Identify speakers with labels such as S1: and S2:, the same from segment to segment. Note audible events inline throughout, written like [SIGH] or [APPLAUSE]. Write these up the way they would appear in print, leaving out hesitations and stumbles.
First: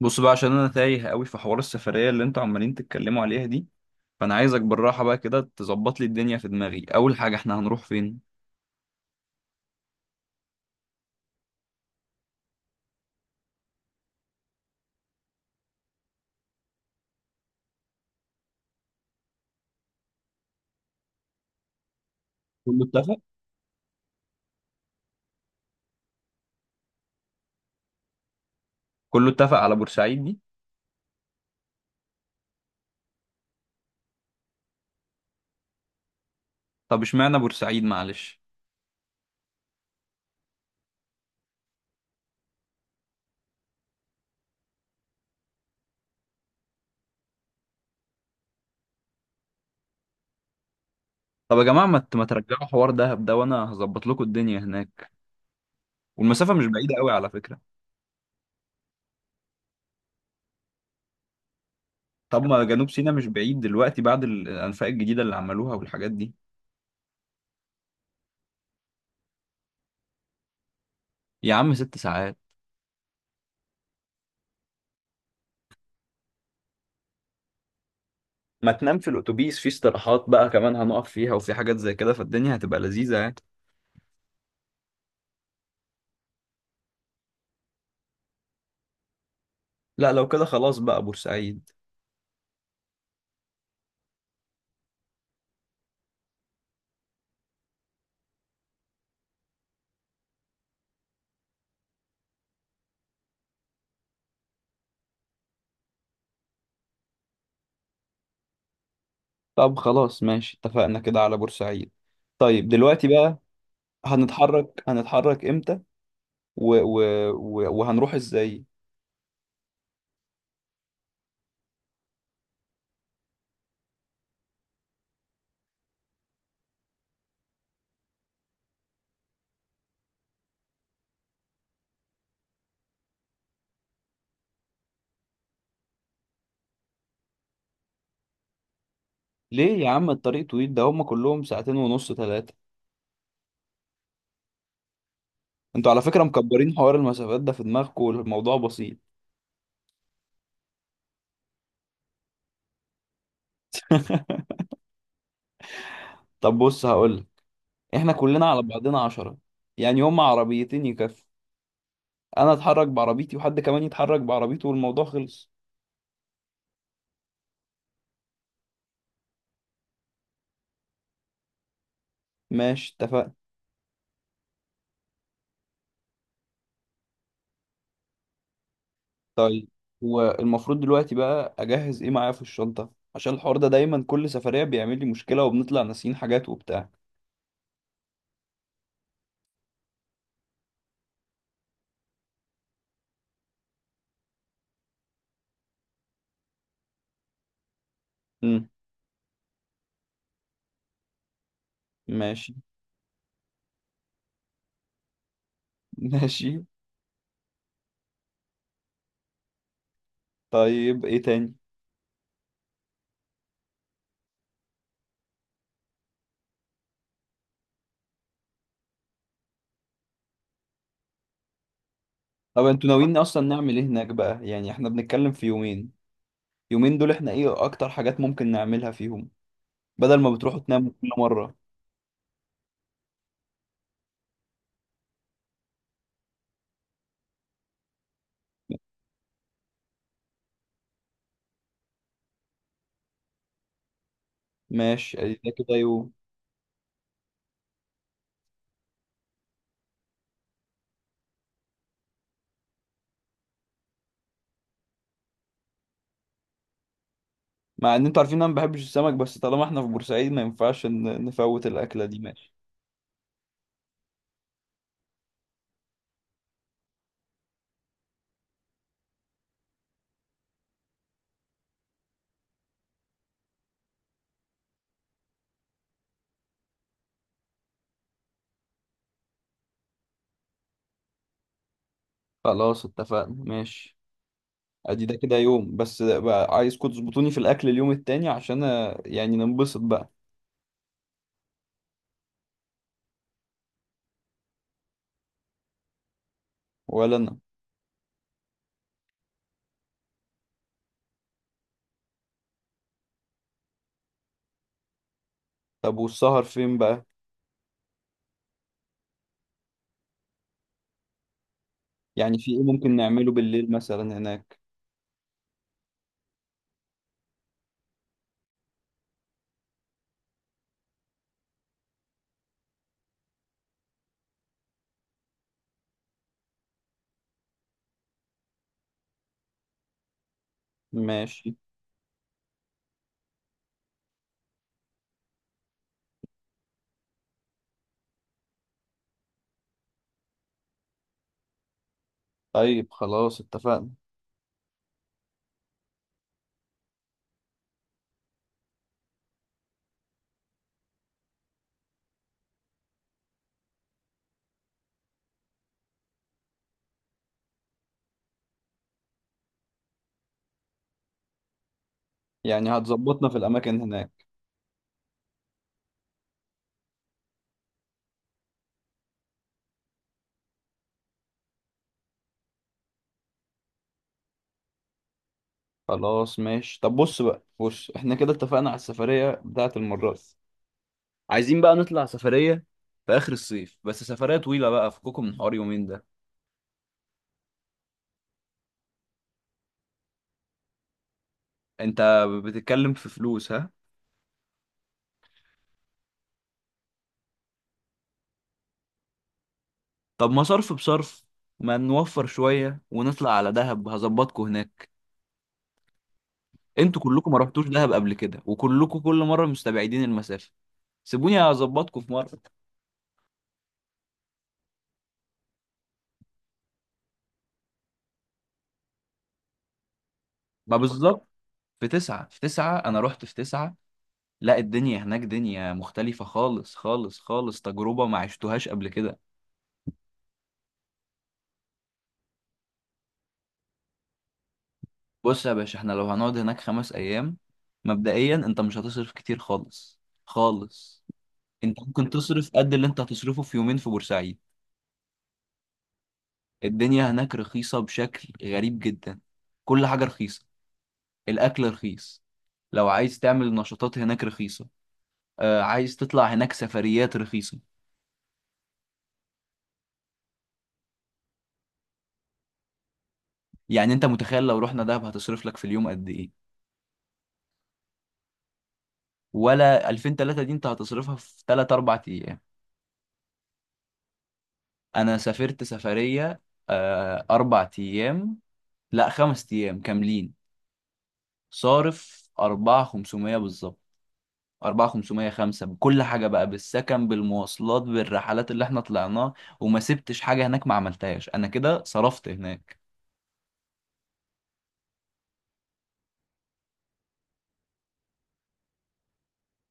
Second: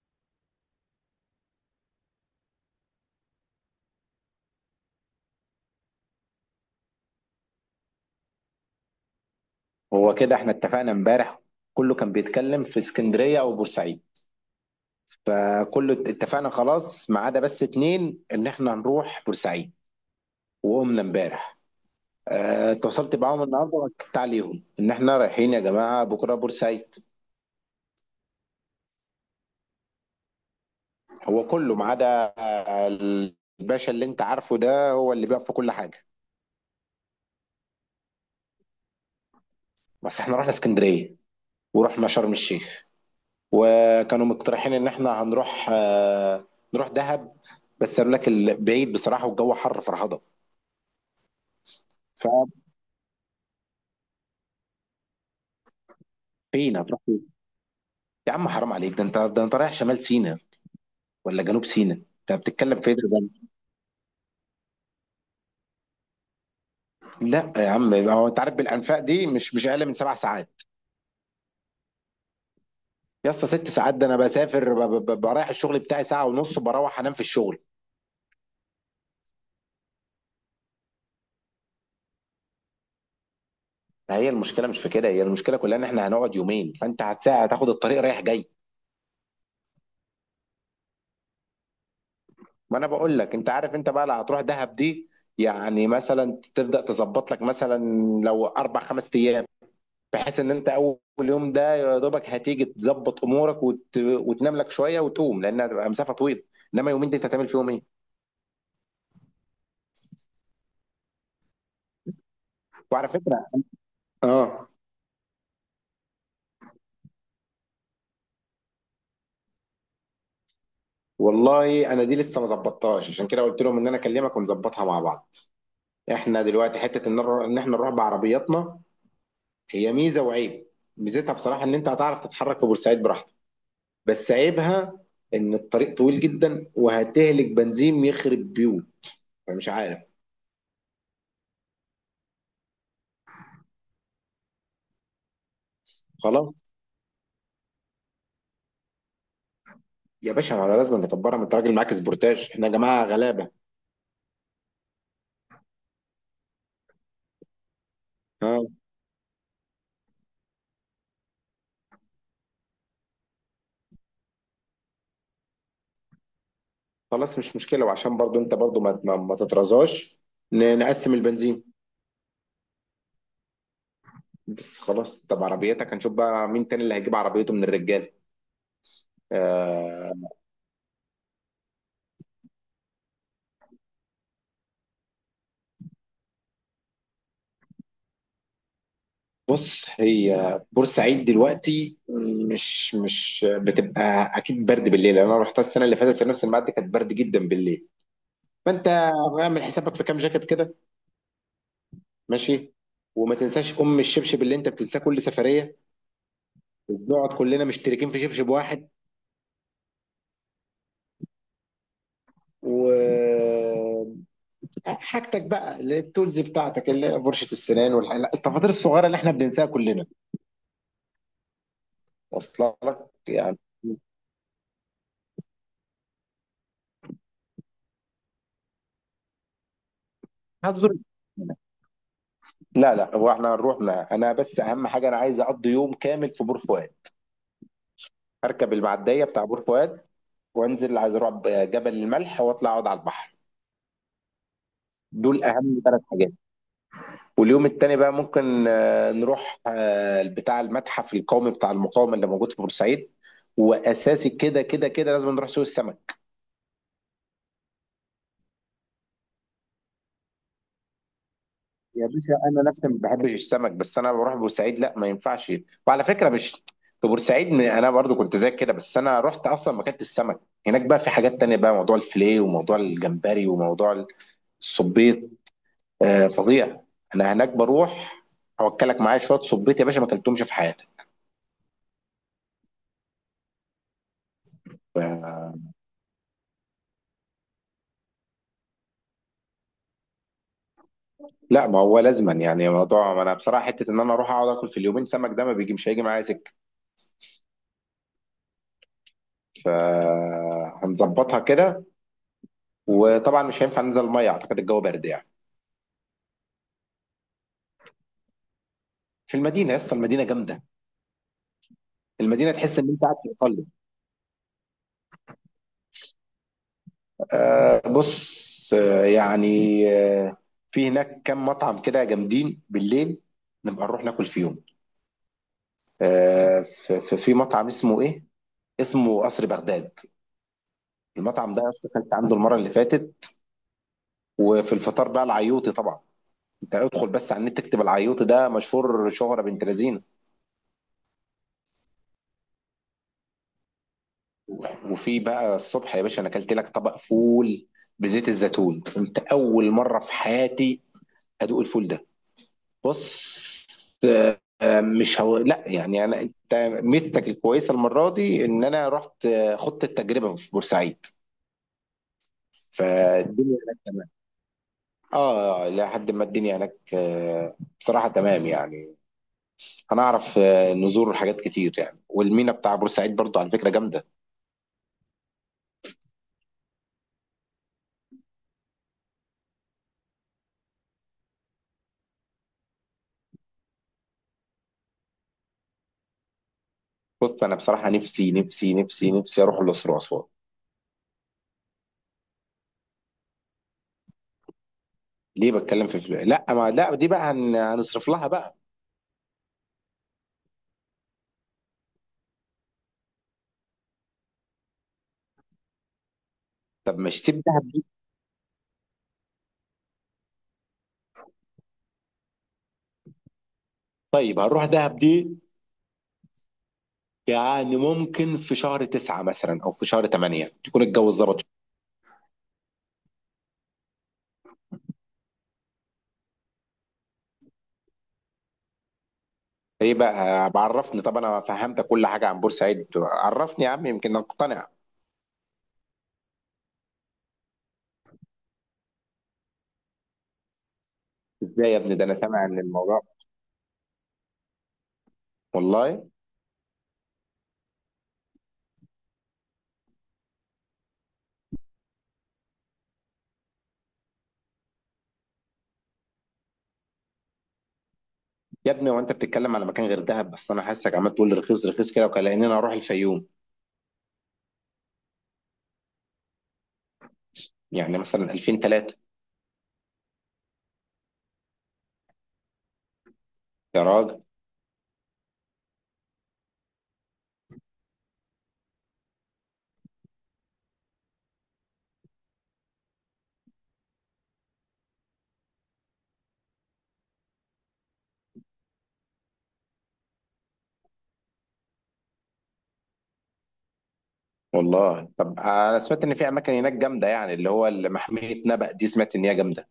S1: بص بقى عشان انا تايه قوي في حوار السفريه اللي انتوا عمالين تتكلموا عليها دي. فانا عايزك بالراحه بقى كده تظبط لي الدنيا في دماغي. اول حاجه احنا هنروح فين؟
S2: هو كده احنا اتفقنا امبارح. كله كان بيتكلم في اسكندرية او بورسعيد. فكله اتفقنا خلاص ما عدا بس اتنين ان احنا هنروح بورسعيد. وقمنا امبارح. اه،
S1: كله
S2: اتواصلت
S1: اتفق.
S2: معاهم النهارده واكدت عليهم ان احنا رايحين يا جماعة بكرة بورسعيد.
S1: كله اتفق على بورسعيد دي؟
S2: هو كله ما عدا اه، الباشا اللي انت عارفه ده هو اللي بيقف في كل حاجة.
S1: طب اشمعنى بورسعيد؟ معلش.
S2: بس احنا رحنا اسكندرية ورحنا شرم الشيخ. وكانوا مقترحين ان احنا هنروح نروح دهب. بس قالوا لك بعيد بصراحة والجو حر فرهضة.
S1: طب يا جماعه ما
S2: ففين؟
S1: ترجعوا حوار دهب ده وانا هظبط لكم الدنيا هناك. والمسافه مش بعيده
S2: هتروح
S1: قوي
S2: فين؟
S1: على فكره.
S2: يا عم حرام عليك، ده انت ده انت رايح شمال سيناء يا اسطى، ولا جنوب سيناء؟ انت
S1: طب ما
S2: بتتكلم في
S1: جنوب
S2: ايه ده؟
S1: سيناء مش بعيد دلوقتي بعد الانفاق الجديده اللي عملوها والحاجات دي.
S2: لا يا عم، هو انت عارف بالانفاق دي مش اقل من سبع ساعات.
S1: يا عم 6 ساعات.
S2: يا اسطى ست ساعات، ده انا بسافر برايح الشغل بتاعي ساعه ونص بروح انام في الشغل.
S1: ما تنام في الاتوبيس في استراحات بقى كمان هنقف فيها وفي حاجات زي كده فالدنيا هتبقى لذيذه يعني.
S2: فهي المشكله مش في كده، هي المشكله كلها ان احنا هنقعد يومين، فانت هتساعد هتاخد الطريق رايح جاي.
S1: لا لو كده خلاص بقى بورسعيد.
S2: ما انا بقول لك، انت عارف، انت بقى لا هتروح دهب دي. يعني مثلا تبدا تظبط لك مثلا لو اربع خمس ايام، بحيث ان انت اول يوم ده يا دوبك هتيجي تظبط امورك وتنام لك شويه وتقوم لانها هتبقى مسافه طويله. انما يومين دي انت هتعمل فيهم ايه؟
S1: طب خلاص ماشي اتفقنا كده على بورسعيد. طيب دلوقتي
S2: وعلى
S1: بقى،
S2: فكره. اه.
S1: هنتحرك امتى؟ و... و... وهنروح ازاي؟
S2: والله انا دي لسه ما ظبطتهاش، عشان كده قلت لهم ان انا اكلمك ونظبطها مع بعض. احنا دلوقتي حته ان ان احنا نروح بعربياتنا. هي ميزه وعيب. ميزتها بصراحه ان انت هتعرف تتحرك في بورسعيد براحتك. بس عيبها ان الطريق طويل جدا وهتهلك بنزين يخرب بيوت. فمش
S1: ليه يا
S2: عارف.
S1: عم الطريق طويل ده؟ هما كلهم ساعتين ونص ثلاثة. انتوا على فكرة
S2: خلاص.
S1: مكبرين حوار المسافات ده في دماغكم والموضوع بسيط.
S2: يا باشا ما لازم نكبرها، ما انت راجل معاك سبورتاج، احنا يا جماعه غلابه.
S1: [LAUGHS] طب بص هقولك، احنا كلنا
S2: ها.
S1: على بعضنا 10. يعني هما عربيتين يكفوا. انا اتحرك بعربيتي وحد كمان يتحرك بعربيته والموضوع خلص.
S2: خلاص مش مشكله، وعشان برضو انت برضو ما تترزاش، نقسم البنزين.
S1: ماشي اتفقنا.
S2: بس خلاص، طب عربيتك، هنشوف بقى مين تاني اللي هيجيب عربيته من الرجال.
S1: طيب
S2: آه.
S1: هو المفروض دلوقتي بقى اجهز ايه معايا في الشنطه؟ عشان الحوار ده دايما كل سفريه بيعمل لي مشكله وبنطلع ناسيين حاجات وبتاع.
S2: بص، هي بورسعيد دلوقتي مش بتبقى اكيد برد بالليل. انا رحتها السنه اللي فاتت في نفس الميعاد دي كانت برد جدا بالليل.
S1: امم.
S2: فانت اعمل حسابك في كام جاكيت كده.
S1: ماشي.
S2: ماشي. وما تنساش ام الشبشب اللي انت بتنساه كل سفريه،
S1: [LAUGHS] ماشي.
S2: وبنقعد كلنا مشتركين في شبشب واحد.
S1: طيب ايه تاني؟
S2: و حاجتك بقى اللي هي التولز بتاعتك، اللي هي فرشة السنان والحاجات التفاصيل الصغيرة اللي احنا بننساها كلنا،
S1: طب
S2: واصله
S1: انتوا
S2: لك.
S1: ناويين اصلا
S2: يعني
S1: نعمل ايه هناك بقى؟ يعني احنا بنتكلم في يومين. يومين دول احنا ايه اكتر حاجات ممكن نعملها فيهم؟ بدل ما بتروحوا تناموا
S2: هتزور.
S1: كل مره.
S2: لا لا، هو احنا هنروح لا. انا بس اهم حاجة انا عايز اقضي يوم كامل في بور فؤاد. هركب المعدية بتاع بور فؤاد وانزل عايز اروح جبل الملح واطلع اقعد على البحر.
S1: ماشي ادي
S2: دول
S1: ده
S2: اهم
S1: كده
S2: ثلاث
S1: يوم.
S2: حاجات. واليوم التاني بقى ممكن نروح بتاع المتحف القومي بتاع المقاومة اللي موجود في بورسعيد. وأساسي كده كده كده لازم نروح سوق السمك.
S1: مع ان انتوا عارفين انا ما بحبش السمك، بس طالما احنا في بورسعيد ما ينفعش نفوت الاكله
S2: يا
S1: دي.
S2: باشا
S1: ماشي.
S2: أنا نفسي ما بحبش السمك، بس أنا بروح بورسعيد لا ما ينفعش. وعلى فكرة مش في بورسعيد أنا برضو كنت زيك كده، بس أنا رحت أصلا ما كانت السمك. هناك بقى في حاجات تانية بقى، موضوع الفيليه وموضوع الجمبري وموضوع الصبيط. فظيع. أنا هناك بروح أوكلك معايا شوية صبيط يا باشا، ما أكلتهمش في حياتي.
S1: خلاص اتفقنا. ماشي. ادي ده كده يوم، بس بقى عايزكم تظبطوني في الاكل اليوم التاني عشان يعني ننبسط بقى.
S2: لا، ما هو لازما يعني موضوع، ما انا بصراحه حته ان انا اروح اقعد اكل في اليومين سمك ده ما بيجي، مش هيجي معايا سكه.
S1: ولا انا.
S2: فهنظبطها كده. وطبعا مش هينفع ننزل الميه، اعتقد الجو برد يعني.
S1: طب والسهر فين بقى؟
S2: في المدينه يا اسطى، المدينه جامده.
S1: يعني في
S2: المدينه
S1: ايه
S2: تحس ان
S1: ممكن
S2: انت قاعد في
S1: نعمله
S2: ايطاليا.
S1: بالليل مثلا هناك؟
S2: بص. في هناك كام مطعم كده جامدين بالليل، نبقى نروح ناكل فيهم. في مطعم اسمه ايه، اسمه قصر بغداد. المطعم
S1: ماشي.
S2: ده يا اسطى كنت عنده المره اللي فاتت. وفي الفطار بقى العيوطي طبعا. انت ادخل بس على النت تكتب العيوط، ده مشهور شهرة بنت لذينه.
S1: طيب خلاص اتفقنا.
S2: وفي بقى الصبح يا باشا انا اكلت لك طبق فول بزيت الزيتون انت اول مره في حياتي ادوق الفول ده. بص. مش هو لا، يعني انا انت ميزتك الكويسه المره دي ان انا رحت خضت التجربه في بورسعيد.
S1: يعني هتظبطنا في
S2: فالدنيا هناك
S1: الاماكن
S2: تمام.
S1: هناك.
S2: اه لحد ما الدنيا هناك بصراحه تمام يعني. هنعرف نزور حاجات كتير يعني. والمينا بتاع بورسعيد برضو على فكره جامده.
S1: خلاص ماشي. طب بص بقى، بص احنا كده اتفقنا على السفرية بتاعة المرة دي. عايزين بقى نطلع سفرية في اخر الصيف، بس سفرية طويلة بقى، فككم من حوار يومين ده.
S2: بص انا بصراحه نفسي نفسي نفسي نفسي اروح الاقصر واسوان.
S1: انت بتتكلم في فلوس؟ ها.
S2: ليه بتكلم في فلوس؟ لا، ما لا، دي بقى هنصرف لها بقى.
S1: طب ما صرف بصرف. ما نوفر شوية ونطلع على دهب، هظبطكم هناك.
S2: طب
S1: انتوا
S2: مش
S1: كلكم
S2: سيب
S1: ما رحتوش
S2: دهب دي.
S1: دهب قبل كده وكلكم كل مرة مستبعدين المسافة. سيبوني هظبطكم في مرة.
S2: طيب هنروح دهب دي، يعني ممكن في شهر تسعة مثلا او في شهر تمانية
S1: ما
S2: تكون الجو
S1: بالظبط.
S2: ظبط.
S1: في تسعة انا رحت في تسعة. لا، الدنيا هناك دنيا مختلفة خالص خالص خالص. تجربة ما عشتوهاش قبل كده.
S2: ايه بقى؟ بعرفني، طب انا فهمتك كل حاجه عن بورسعيد، عرفني يا عم يمكن اقتنع.
S1: بص يا باشا، احنا لو هنقعد هناك 5 ايام، مبدئيا انت مش هتصرف كتير خالص خالص.
S2: ازاي يا
S1: انت
S2: ابني، ده
S1: ممكن
S2: انا سامع
S1: تصرف
S2: ان
S1: قد اللي انت
S2: الموضوع.
S1: هتصرفه في يومين في بورسعيد.
S2: والله
S1: الدنيا هناك رخيصة بشكل غريب جدا. كل حاجة رخيصة. الأكل رخيص. لو عايز تعمل نشاطات هناك رخيصة. آه، عايز تطلع هناك سفريات رخيصة.
S2: يا ابني، وانت بتتكلم على مكان غير دهب، بس انا حاسسك عمال تقول لي رخيص رخيص كده وكأننا اروح الفيوم.
S1: يعني انت متخيل لو رحنا دهب هتصرف لك في اليوم قد ايه؟
S2: يعني مثلا 2000 3.
S1: ولا 2000 3؟ دي انت هتصرفها في 3 4 ايام. انا سافرت سفرية، آه 4 ايام، لا 5 ايام كاملين، صارف 4 500 بالظبط. أربعة خمسمية خمسة بكل حاجة بقى، بالسكن بالمواصلات بالرحلات اللي احنا طلعناها. وما سبتش حاجة هناك ما عملتهاش. أنا كده صرفت هناك.
S2: والله طب انا سمعت ان في اماكن هناك جامده، يعني اللي هو اللي محميه نبأ دي، سمعت ان هي جامده.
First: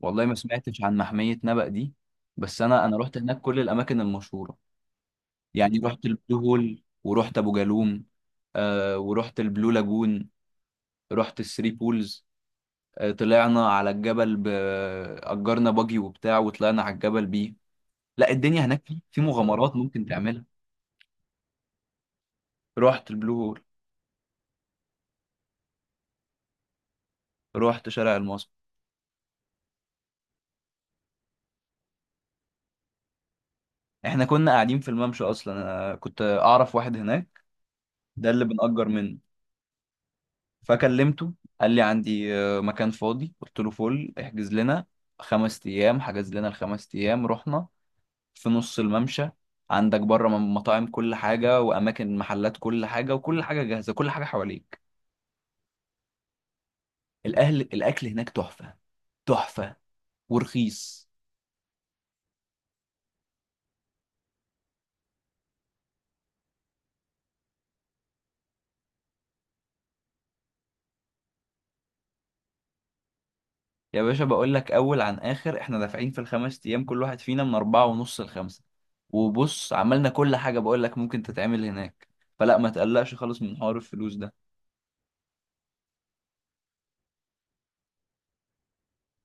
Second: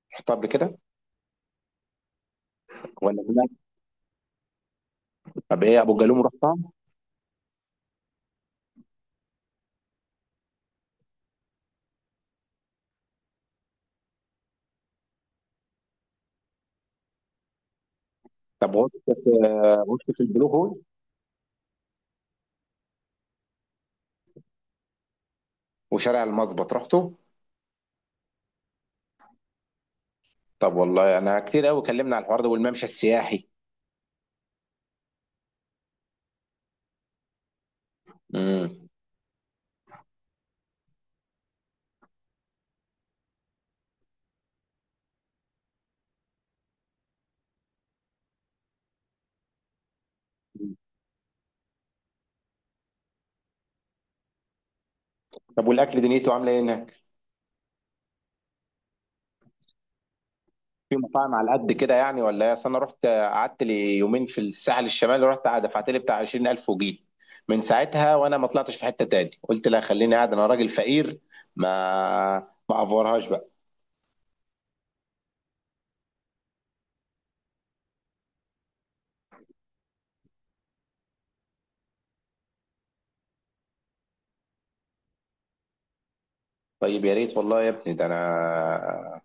S1: والله ما
S2: رحتها قبل كده
S1: سمعتش عن محمية نبأ دي. بس أنا رحت
S2: ولا
S1: هناك
S2: هناك؟
S1: كل الأماكن المشهورة.
S2: طب
S1: يعني
S2: ايه ابو
S1: رحت
S2: جالوم،
S1: البلو
S2: رحتها؟
S1: هول ورحت أبو جالوم. آه ورحت البلو لاجون. رحت الثري بولز. آه طلعنا على الجبل أجرنا باجي وبتاع وطلعنا على الجبل بيه. لا، الدنيا
S2: طب
S1: هناك في
S2: غرفه،
S1: في مغامرات ممكن
S2: غرفه
S1: تعملها.
S2: البلو هول،
S1: رحت البلو هول.
S2: وشارع المظبط رحته؟
S1: رحت شارع المصب.
S2: طب والله انا كتير قوي كلمنا على الحوار ده والممشى السياحي.
S1: احنا كنا قاعدين في الممشى اصلا. انا كنت اعرف واحد هناك، ده اللي
S2: امم.
S1: بنأجر منه. فكلمته، قال لي عندي مكان فاضي، قلت له فل احجز لنا 5 ايام. حجز لنا ال5 ايام، رحنا في نص الممشى. عندك بره مطاعم كل حاجة وأماكن محلات كل حاجة، وكل حاجة جاهزة، كل حاجة حواليك.
S2: طب والاكل دنيته عامله ايه هناك؟
S1: الأكل هناك تحفة. تحفة.
S2: في
S1: ورخيص.
S2: مطاعم على قد كده يعني ولا ايه؟ أصل انا رحت قعدت لي يومين في الساحل الشمالي، رحت دفعت لي بتاع 20,000 وجيت. من ساعتها وانا ما طلعتش في حته تاني، قلت لا خليني قاعد انا راجل فقير ما ما افورهاش بقى.
S1: يا باشا بقول لك اول عن اخر احنا دافعين في ال5 ايام كل واحد فينا من 4 ونص ل5. وبص عملنا كل حاجة بقول لك ممكن تتعمل هناك. فلا ما تقلقش خالص من حوار الفلوس ده.
S2: طيب يا ريت والله يا ابني، ده انا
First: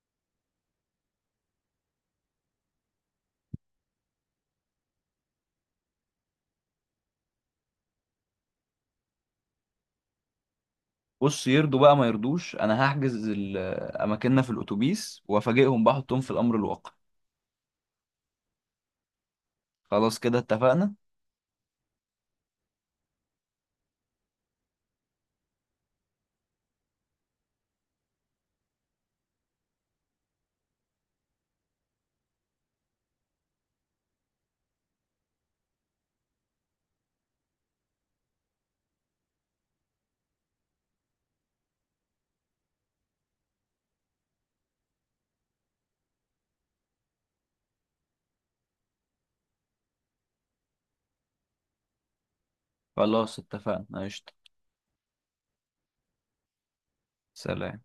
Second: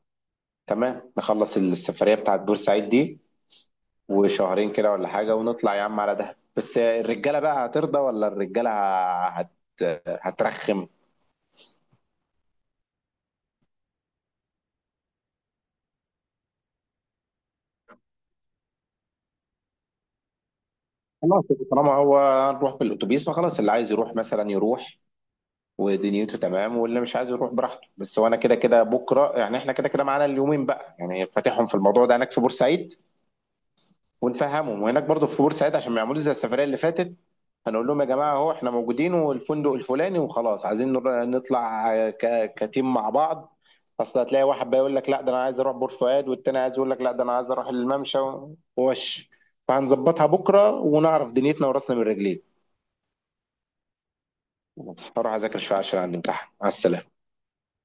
S2: تمام. نخلص السفريه بتاعت بورسعيد دي وشهرين كده ولا حاجه ونطلع يا عم على دهب، بس الرجاله بقى هترضى ولا الرجاله هت... هترخم.
S1: بص، يرضوا بقى ما يرضوش، انا هحجز اماكننا في الاتوبيس وافاجئهم بحطهم في الامر الواقع. خلاص كده اتفقنا.
S2: خلاص. طالما هو هنروح بالاتوبيس، فخلاص اللي عايز يروح مثلا يروح ودنيته تمام، واللي مش عايز يروح براحته. بس وانا كده كده بكره، يعني احنا كده كده معانا اليومين بقى، يعني فاتحهم في الموضوع ده هناك في بورسعيد ونفهمهم، وهناك برضو في بورسعيد عشان ما يعملوش زي السفريه اللي فاتت. هنقول لهم يا جماعه اهو احنا موجودين والفندق الفلاني وخلاص عايزين نطلع كتيم مع بعض. اصل هتلاقي واحد بقى يقول لك لا ده انا عايز اروح بور فؤاد، والتاني عايز يقول لك لا ده انا عايز اروح الممشى ووش. فهنظبطها بكره ونعرف دنيتنا وراسنا من رجلين.
S1: خلاص اتفقنا قشطة.
S2: هروح اذاكر شويه عشان عندي امتحان. مع السلامه.
S1: سلام.